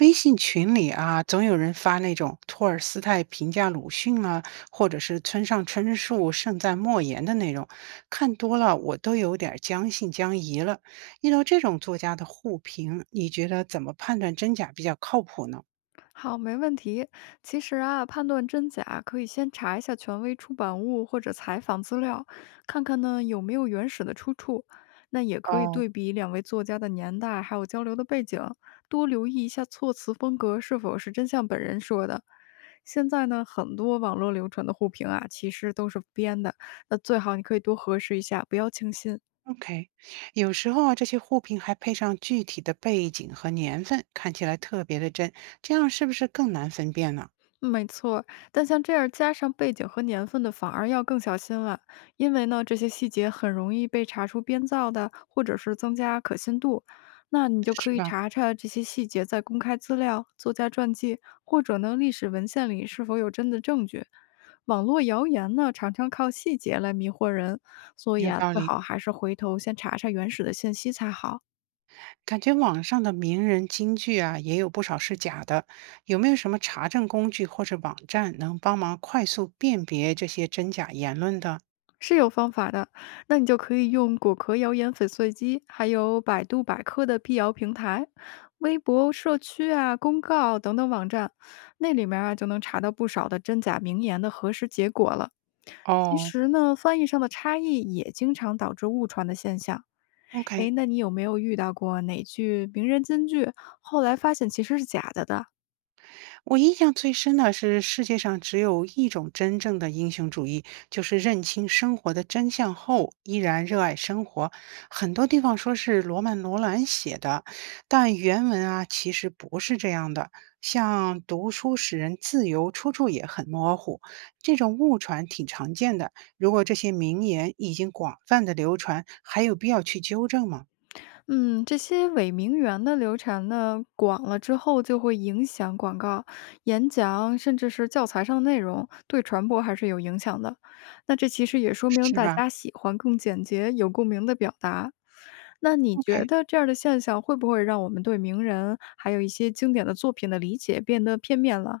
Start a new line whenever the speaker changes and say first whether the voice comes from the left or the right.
right: 微信群里啊，总有人发那种托尔斯泰评价鲁迅啊，或者是村上春树盛赞莫言的内容，看多了我都有点儿将信将疑了。遇到这种作家的互评，你觉得怎么判断真假比较靠谱呢？
left: 好，没问题。其实啊，判断真假可以先查一下权威出版物或者采访资料，看看呢有没有原始的出处。那也可以
right: 哦
left: 对比两位作家的年代，还有交流的背景，多留意一下措辞风格是否是真像本人说的。现在呢，很多网络流传的互评啊，其实都是编的。那最好你可以多核实一下，不要轻信。
right: ，OK，有时候啊，这些互评还配上具体的背景和年份，看起来特别的真，这样是不是更难分辨呢？
left: 没错儿，但像这样加上背景和年份的，反而要更小心了，因为呢，这些细节很容易被查出编造的，或者是增加可信度。那你就可
right: 是
left: 以
right: 吧？
left: 查查这些细节在公开资料、作家传记或者呢历史文献里是否有真的证据。网络谣言呢，常常靠细节来迷惑人，所以
right: 有
left: 啊，
right: 道
left: 最
right: 理。
left: 好还是回头先查查原始的信息才好。
right: 感觉网上的名人金句啊，也有不少是假的。有没有什么查证工具或者网站能帮忙快速辨别这些真假言论的？
left: 是有方法的，那你就可以用果壳谣言粉碎机，还有百度百科的辟谣平台、微博社区啊、公告等等网站，那里面啊就能查到不少的真假名言的核实结果了。其
right: 哦
left: 实呢，翻译上的差异也经常导致误传的现象。
right: ，OK，
left: 诶，那你有没有遇到过哪句名人金句，后来发现其实是假的的？
right: 我印象最深的是，世界上只有一种真正的英雄主义，就是认清生活的真相后，依然热爱生活。很多地方说是罗曼·罗兰写的，但原文啊其实不是这样的。像“读书使人自由”，出处也很模糊，这种误传挺常见的。如果这些名言已经广泛的流传，还有必要去纠正吗？
left: 嗯，这些伪名媛的流传呢，广了之后就会影响广告、演讲，甚至是教材上的内容，对传播还是有影响的。那这其实也说明
right: 是
left: 大
right: 吧
left: 家喜欢更简洁、有共鸣的表达。那你觉
right: ？OK。
left: 得这样的现象会不会让我们对名人还有一些经典的作品的理解变得片面了？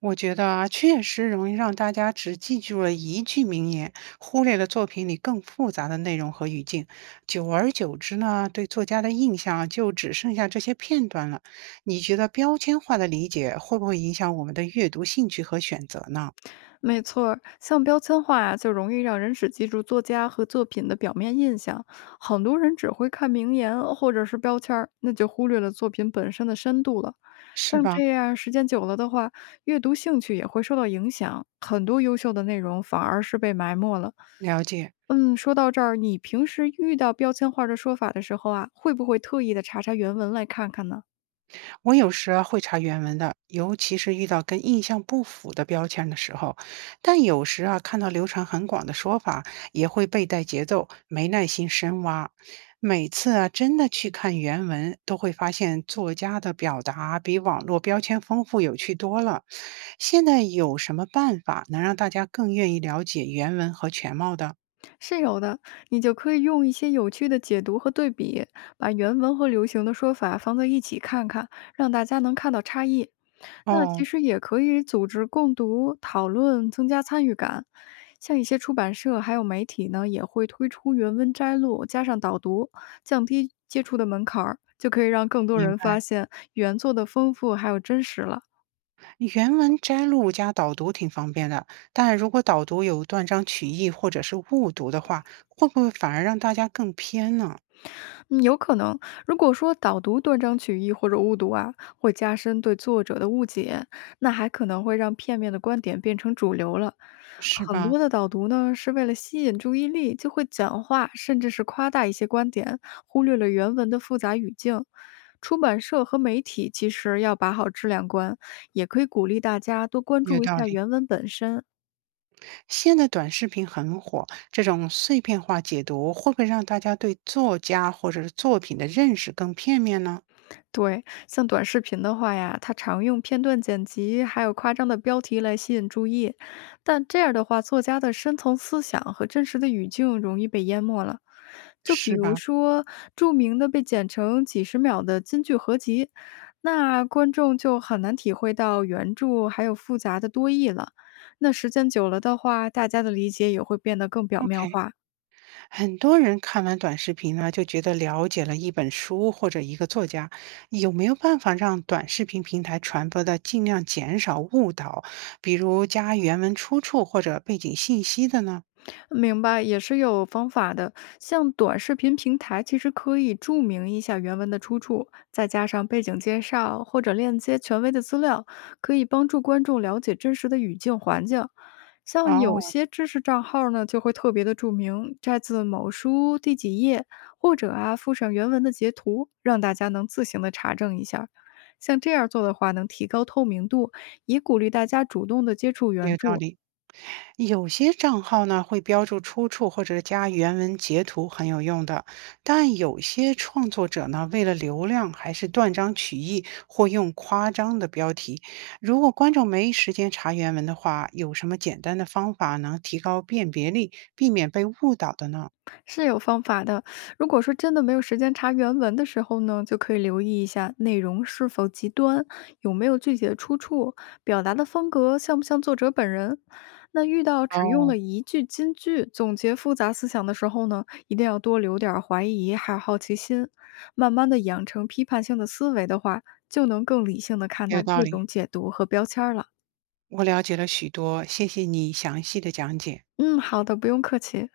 right: 我觉得啊，确实容易让大家只记住了一句名言，忽略了作品里更复杂的内容和语境。久而久之呢，对作家的印象啊就只剩下这些片段了。你觉得标签化的理解会不会影响我们的阅读兴趣和选择呢？
left: 没错儿，像标签化啊，就容易让人只记住作家和作品的表面印象。很多人只会看名言或者是标签儿，那就忽略了作品本身的深度了。
right: 是
left: 像
right: 吧？
left: 这样，时间久了的话，阅读兴趣也会受到影响，很多优秀的内容反而是被埋没了。
right: 了解。
left: 嗯，说到这儿，你平时遇到标签化的说法的时候啊，会不会特意的查查原文来看看呢？
right: 我有时啊会查原文的，尤其是遇到跟印象不符的标签的时候，但有时啊看到流传很广的说法，也会被带节奏，没耐心深挖。每次啊真的去看原文，都会发现作家的表达比网络标签丰富有趣多了。现在有什么办法能让大家更愿意了解原文和全貌的？
left: 是有的，你就可以用一些有趣的解读和对比，把原文和流行的说法放在一起看看，让大家能看到差异。那
right: 哦，
left: 其实也可以组织共读讨论，增加参与感。像一些出版社还有媒体呢，也会推出原文摘录加上导读，降低接触的门槛儿，就可以让更多
right: 明
left: 人
right: 白。
left: 发现原作的丰富还有真实了。
right: 原文摘录加导读挺方便的，但如果导读有断章取义或者是误读的话，会不会反而让大家更偏呢？
left: 嗯，有可能。如果说导读断章取义或者误读啊，会加深对作者的误解，那还可能会让片面的观点变成主流了。
right: 是
left: 很
right: 吧？
left: 多的导读呢，是为了吸引注意力，就会简化甚至是夸大一些观点，忽略了原文的复杂语境。出版社和媒体其实要把好质量关，也可以鼓励大家多关
right: 有
left: 注一
right: 道
left: 下
right: 理。
left: 原文本身。
right: 现在短视频很火，这种碎片化解读会不会让大家对作家或者是作品的认识更片面呢？
left: 对，像短视频的话呀，它常用片段剪辑，还有夸张的标题来吸引注意，但这样的话，作家的深层思想和真实的语境容易被淹没了。就比
right: 是
left: 如
right: 吧
left: 说，著名的被剪成几十秒的金句合集，那观众就很难体会到原著还有复杂的多义了。那时间久了的话，大家的理解也会变得更表面
right: ？OK。
left: 化。
right: 很多人看完短视频呢，就觉得了解了一本书或者一个作家。有没有办法让短视频平台传播的尽量减少误导，比如加原文出处或者背景信息的呢？
left: 明白，也是有方法的。像短视频平台，其实可以注明一下原文的出处，再加上背景介绍或者链接权威的资料，可以帮助观众了解真实的语境环境。像有
right: 哦，
left: 些知识账号呢，就会特别的注明摘自某书第几页，或者啊附上原文的截图，让大家能自行的查证一下。像这样做的话，能提高透明度，以鼓励大家主动的接触原
right: 有道
left: 著。
right: 理。有些账号呢会标注出处或者加原文截图，很有用的。但有些创作者呢，为了流量，还是断章取义或用夸张的标题。如果观众没时间查原文的话，有什么简单的方法能提高辨别力，避免被误导的呢？
left: 是有方法的。如果说真的没有时间查原文的时候呢，就可以留意一下内容是否极端，有没有具体的出处，表达的风格像不像作者本人。那遇到只用
right: 哦，
left: 了一句金句总结复杂思想的时候呢，一定要多留点儿怀疑还有好奇心，慢慢的养成批判性的思维的话，就能更理性的看
right: 有
left: 待
right: 道
left: 各
right: 理，
left: 种解读和标签儿了。
right: 我了解了许多，谢谢你详细的讲解。
left: 嗯，好的，不用客气。